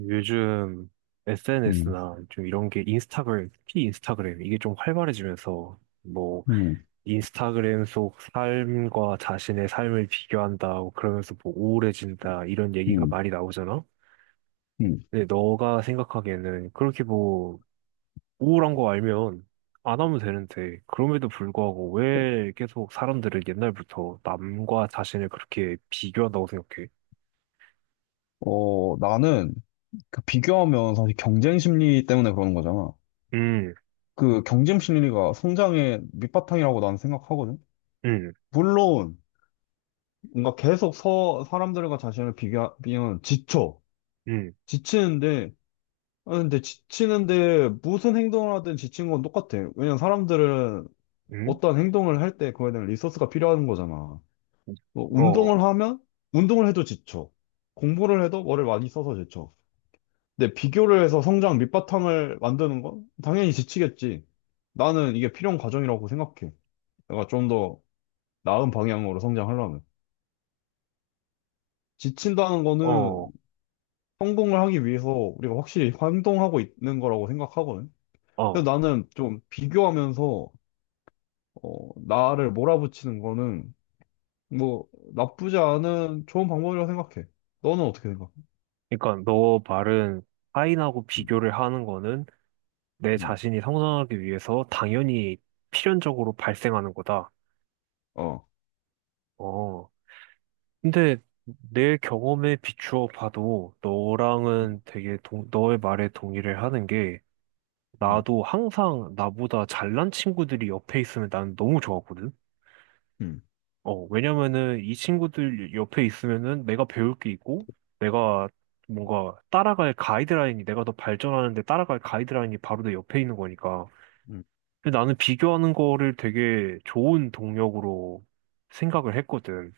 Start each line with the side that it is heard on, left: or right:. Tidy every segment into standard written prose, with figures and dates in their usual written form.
right: 요즘
left: 음,
right: SNS나 좀 이런 게 인스타그램, 특히 인스타그램, 이게 좀 활발해지면서 뭐
left: 음,
right: 인스타그램 속 삶과 자신의 삶을 비교한다, 뭐 그러면서 뭐 우울해진다, 이런 얘기가
left: 음,
right: 많이 나오잖아?
left: 음.
right: 근데 너가 생각하기에는 그렇게 뭐 우울한 거 알면 안 하면 되는데, 그럼에도 불구하고 왜 계속 사람들은 옛날부터 남과 자신을 그렇게 비교한다고 생각해?
left: 어, 나는 그 비교하면 사실 경쟁 심리 때문에 그러는 거잖아.
right: 음,
left: 그 경쟁 심리가 성장의 밑바탕이라고 나는 생각하거든.
right: 음,
left: 물론, 뭔가 계속 사람들과 자신을 비교하면 지쳐.
right: 음,
left: 지치는데, 아, 근데 지치는데 무슨 행동을 하든 지친 건 똑같아. 왜냐면 사람들은
right: 음,
left: 어떤 행동을 할 때 그거에 대한 리소스가 필요한 거잖아. 뭐
right: 어,
left: 운동을 하면, 운동을 해도 지쳐. 공부를 해도 머리를 많이 써서 지쳐. 근데 비교를 해서 성장 밑바탕을 만드는 건 당연히 지치겠지. 나는 이게 필요한 과정이라고 생각해. 내가 좀 더 나은 방향으로 성장하려면. 지친다는 거는
right: 어,
left: 성공을 하기 위해서 우리가 확실히 행동하고 있는 거라고 생각하거든. 그래서
right: 어.
left: 나는 좀 비교하면서, 어, 나를 몰아붙이는 거는 뭐 나쁘지 않은 좋은 방법이라고 생각해. 너는 어떻게 생각해?
right: 그러니까 너 말은 타인하고
left: 음,
right: 비교를 하는 거는 내
left: 음,
right: 자신이 성장하기 위해서 당연히 필연적으로 발생하는 거다.
left: 어.
right: 어. 근데 내 경험에 비추어 봐도
left: 음,
right: 너랑은 되게 너의 말에 동의를 하는 게
left: 음,
right: 나도 항상 나보다 잘난 친구들이 옆에 있으면 나는 너무 좋았거든.
left: 음,
right: 어, 왜냐면은 이 친구들 옆에 있으면은 내가 배울 게 있고, 내가 뭔가 따라갈 가이드라인이, 내가 더 발전하는데 따라갈 가이드라인이 바로 내 옆에 있는 거니까.
left: 음,
right: 근데 나는 비교하는 거를 되게 좋은 동력으로 생각을 했거든.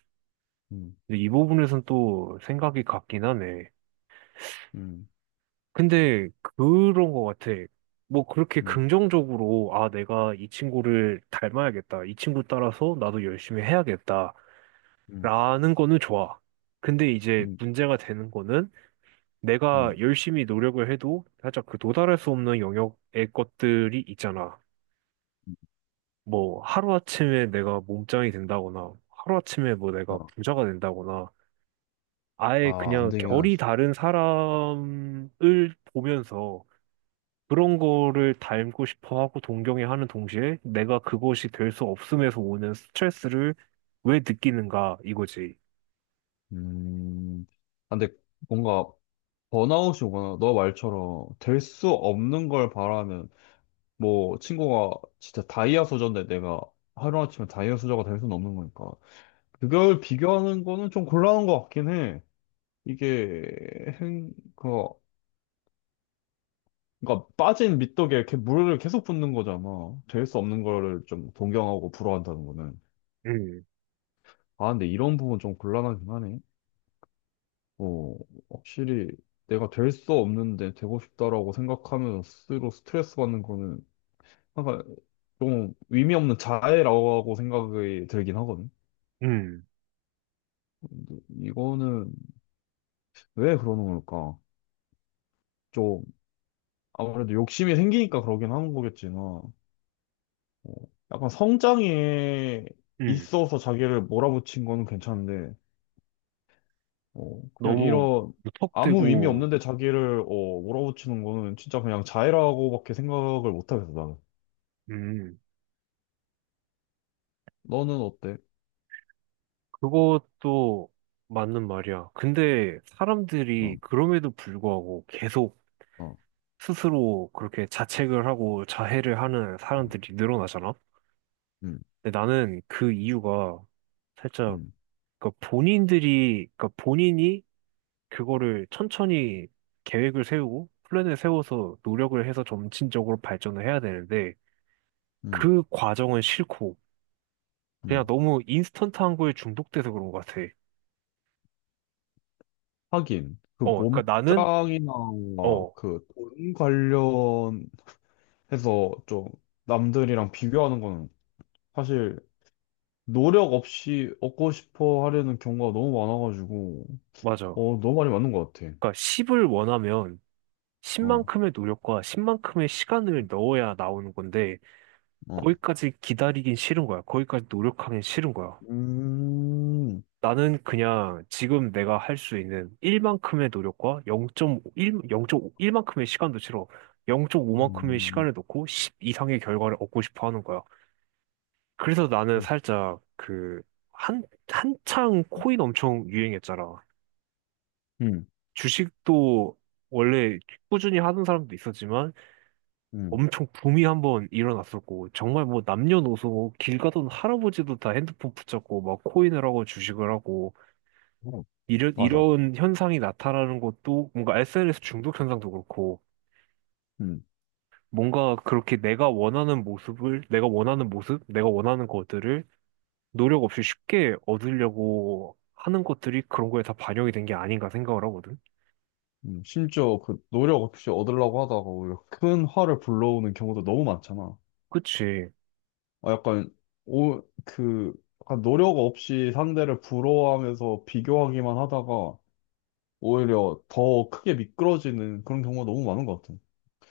left: 음,
right: 근데 이 부분에선 또 생각이 같긴 하네.
left: 음,
right: 근데 그런 거 같아. 뭐 그렇게
left: 음,
right: 긍정적으로, 아, 내가 이 친구를 닮아야겠다. 이 친구 따라서 나도 열심히 해야겠다.
left: 음,
right: 라는 거는 좋아. 근데
left: 음,
right: 이제
left: 음.
right: 문제가 되는 거는 내가
left: 음,
right: 열심히 노력을 해도 살짝 그 도달할 수 없는 영역의 것들이 있잖아. 뭐 하루아침에 내가 몸짱이 된다거나 하루아침에 뭐 내가 부자가 된다거나 아예
left: 아, 안
right: 그냥
left: 되긴
right: 결이
left: 하지.
right: 다른 사람을 보면서 그런 거를 닮고 싶어 하고 동경해 하는 동시에 내가 그것이 될 수 없음에서 오는 스트레스를 왜 느끼는가 이거지.
left: 음, 아, 근데 뭔가 번아웃이 오거나 너 말처럼 될 수 없는 걸 바라면 뭐 친구가 진짜 다이아 소저인데 내가 하루아침에 다이아 소저가 될 수는 없는 거니까 그걸 비교하는 거는 좀 곤란한 것 같긴 해. 이게 행, 그, 그러니까 빠진 미떡에 이렇게 물을 계속 붓는 거잖아. 될 수 없는 거를 좀 동경하고 부러워한다는 거는.
right: 음,
left: 아, 근데 이런 부분 좀 곤란하긴 하네. 어, 확실히 내가 될 수 없는데 되고 싶다라고 생각하면서 스스로 스트레스 받는 거는 약간 좀 의미 없는 자해라고 생각이 들긴 하거든.
right: 음,
left: 근데 이거는 왜 그러는 걸까? 좀 아무래도 욕심이 생기니까 그러긴 하는 거겠지만, 어, 약간 성장에
right: 음.
left: 있어서 자기를 몰아붙인 거는 괜찮은데, 어, 그냥
right: 너무
left: 이런 아무 의미
right: 무턱대고,
left: 없는데 자기를 어, 몰아붙이는 거는 진짜 그냥 자해라고밖에 생각을 못 하겠어, 나는.
right: 음,
left: 너는 어때?
right: 그것도 맞는 말이야. 근데 사람들이
left: 어,
right: 그럼에도 불구하고 계속
left: 어,
right: 스스로 그렇게 자책을 하고 자해를 하는
left: 음,
right: 사람들이 늘어나잖아?
left: 음,
right: 근데 나는 그 이유가 살짝,
left: 음,
right: 그러니까 본인들이, 그러니까 본인이 그거를 천천히 계획을 세우고 플랜을 세워서 노력을 해서 점진적으로 발전을 해야 되는데
left: 음.
right: 그 과정은 싫고 그냥
left: 음.
right: 너무 인스턴트한 거에 중독돼서 그런 것 같아.
left: 하긴, 그
right: 어, 그러니까 나는
left: 몸짱이나 어,
right: 어,
left: 그돈 관련해서 좀 남들이랑 비교하는 거는 사실 노력 없이 얻고 싶어 하려는 경우가 너무 많아가지고,
right: 맞아.
left: 어, 너무 많이 맞는 것 같아.
right: 그러니까 10을 원하면
left: 어,
right: 10만큼의 노력과 10만큼의 시간을 넣어야 나오는 건데
left: 어.
right: 거기까지 기다리긴 싫은 거야. 거기까지 노력하긴 싫은 거야.
left: 음,
right: 나는 그냥 지금 내가 할 수 있는 1만큼의 노력과 0 영점 일만큼의 시간도 싫어. 0.5만큼의
left: 음,
right: 시간을 넣고 10 이상의 결과를 얻고 싶어 하는 거야. 그래서 나는 살짝 그 한창 코인 엄청 유행했잖아.
left: 음,
right: 주식도 원래 꾸준히 하는 사람도 있었지만
left: 음.
right: 엄청 붐이 한번 일어났었고 정말 뭐 남녀노소 뭐 길 가던 할아버지도 다 핸드폰 붙잡고 막 코인을 하고 주식을 하고
left: 어,
right: 이런
left: 맞아.
right: 이런 현상이 나타나는 것도 뭔가 SNS 중독 현상도 그렇고
left: 음,
right: 뭔가 그렇게 내가 원하는 모습을 내가 원하는 모습 내가 원하는 것들을 노력 없이 쉽게 얻으려고 하는 것들이 그런 거에 다 반영이 된 게 아닌가 생각을 하거든.
left: 심지어 그 노력 없이 얻으려고 하다가 오히려 큰 화를 불러오는 경우도 너무 많잖아.
right: 그치?
left: 어, 약간, 오, 그, 약간 노력 없이 상대를 부러워하면서 비교하기만 하다가 오히려 더 크게 미끄러지는 그런 경우가 너무 많은 것 같아요.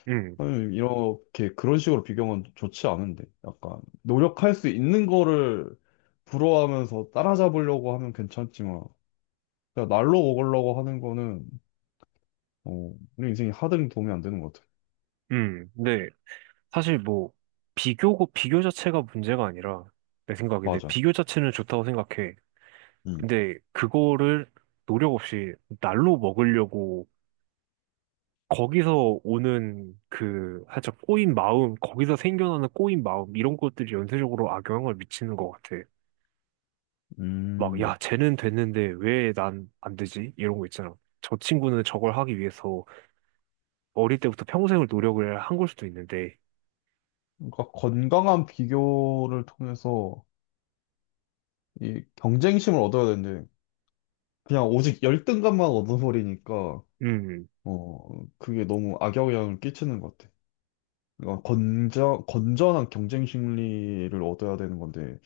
right: 응,
left: 선생님, 이렇게 그런 식으로 비교하면 좋지 않은데. 약간, 노력할 수 있는 거를 부러워하면서 따라잡으려고 하면 괜찮지만, 그냥 날로 먹으려고 하는 거는, 어, 우리 인생이 하등 도움이 안 되는 것 같아요.
right: 응, 네. 사실 뭐 비교고 비교 자체가 문제가 아니라 내 생각인데
left: 맞아.
right: 비교 자체는 좋다고 생각해.
left: 음.
right: 근데 그거를 노력 없이 날로 먹으려고 거기서 오는 그 살짝 꼬인 마음, 거기서 생겨나는 꼬인 마음 이런 것들이 연쇄적으로 악영향을 미치는 것 같아. 막
left: 음.
right: 야, 쟤는 됐는데 왜 난 안 되지? 이런 거 있잖아. 저 친구는 저걸 하기 위해서 어릴 때부터 평생을 노력을 한 걸 수도 있는데,
left: 그러니까 건강한 비교를 통해서 이 경쟁심을 얻어야 되는데 그냥 오직 열등감만 얻어버리니까
right: 음,
left: 어 그게 너무 악영향을 끼치는 것 같아. 그러니까 건전한 경쟁 심리를 얻어야 되는 건데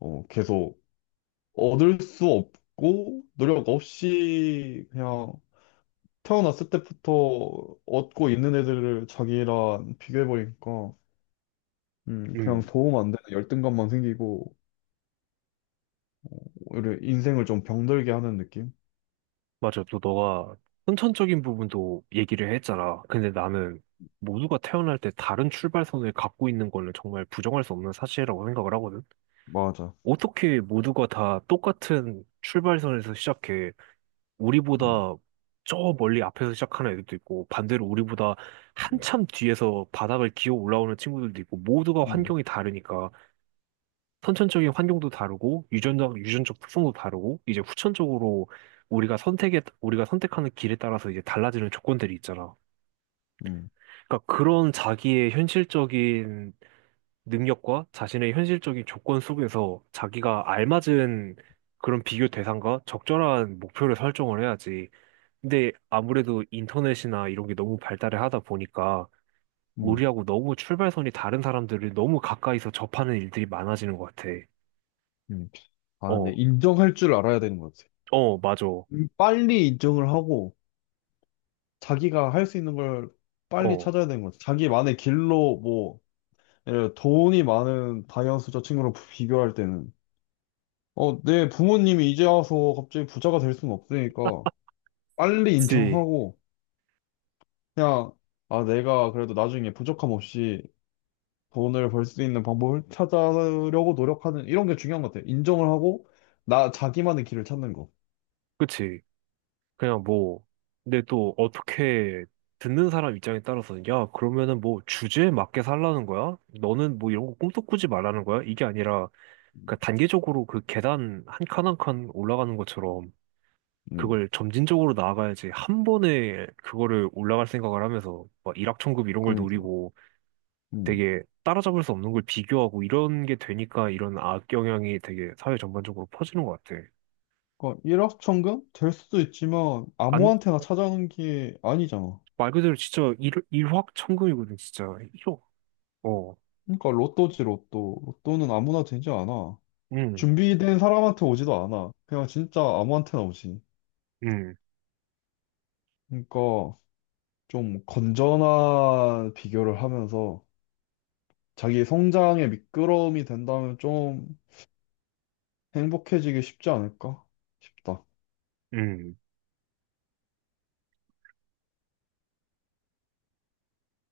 left: 어 계속 얻을 수 없고 노력 없이 그냥 태어났을 때부터 얻고 있는 애들을 자기랑 비교해버리니까 그냥
right: 음.
left: 도움 안 되는 열등감만 생기고 어, 오히려 인생을 좀 병들게 하는 느낌?
right: 맞아. 또 너가 선천적인 부분도 얘기를 했잖아. 근데 나는 모두가 태어날 때 다른 출발선을 갖고 있는 거는 정말 부정할 수 없는 사실이라고 생각을 하거든.
left: 맞아.
right: 어떻게 모두가 다 똑같은 출발선에서 시작해
left: 음,
right: 우리보다 저 멀리 앞에서 시작하는 애들도 있고 반대로 우리보다
left: 음,
right: 한참 뒤에서 바닥을 기어 올라오는 친구들도 있고 모두가
left: 음.
right: 환경이 다르니까 선천적인 환경도 다르고 유전적 특성도 다르고 이제 후천적으로 우리가 선택하는 길에 따라서 이제 달라지는 조건들이 있잖아.
left: 음.
right: 그러니까 그런 자기의 현실적인 능력과 자신의 현실적인 조건 속에서 자기가 알맞은 그런 비교 대상과 적절한 목표를 설정을 해야지. 근데 아무래도 인터넷이나 이런 게 너무 발달을 하다 보니까
left: 음.
right: 우리하고 너무 출발선이 다른 사람들을 너무 가까이서 접하는 일들이 많아지는 것 같아.
left: 음. 아, 근데
right: 어,
left: 인정할 줄 알아야 되는 것 같아.
right: 어, 맞아.
left: 빨리 인정을 하고 자기가 할 수 있는 걸 빨리
right: 어.
left: 찾아야 되는 것 같아. 자기만의 길로 뭐 예를 들어 돈이 많은 다이언스 저 친구랑 비교할 때는 어, 내 부모님이 이제 와서 갑자기 부자가 될 수는 없으니까 빨리
right: 그치,
left: 인정하고 그냥 아, 내가 그래도 나중에 부족함 없이 돈을 벌 수 있는 방법을 찾으려고 노력하는 이런 게 중요한 것 같아. 인정을 하고 나 자기만의 길을 찾는 거.
right: 그치. 그냥 뭐, 근데 또 어떻게 듣는 사람 입장에 따라서, 야, 그러면은 뭐 주제에 맞게 살라는 거야? 너는 뭐 이런 거 꿈도 꾸지 말라는 거야? 이게 아니라, 그러니까 단계적으로 그 계단 한 칸 한 칸 올라가는 것처럼,
left: 음,
right: 그걸 점진적으로 나아가야지 한 번에 그거를 올라갈 생각을 하면서, 막 일확천금 이런 걸
left: 그러니까.
right: 노리고
left: 음.
right: 되게 따라잡을 수 없는 걸 비교하고 이런 게 되니까 이런 악영향이 되게 사회 전반적으로 퍼지는 것 같아.
left: 그러니까 일확천금? 될 수도 있지만
right: 안...
left: 아무한테나 찾아오는 게 아니잖아.
right: 말 그대로 진짜 일확천금이거든, 진짜. 1억. 어.
left: 그러니까 로또지 로또. 로또는 아무나 되지 않아.
right: 음,
left: 준비된 사람한테 오지도 않아. 그냥 진짜 아무한테나 오지.
right: 음,
left: 그러니까 좀 건전한 비교를 하면서 자기 성장의 미끄러움이 된다면 좀 행복해지기 쉽지 않을까 싶다.
right: 음.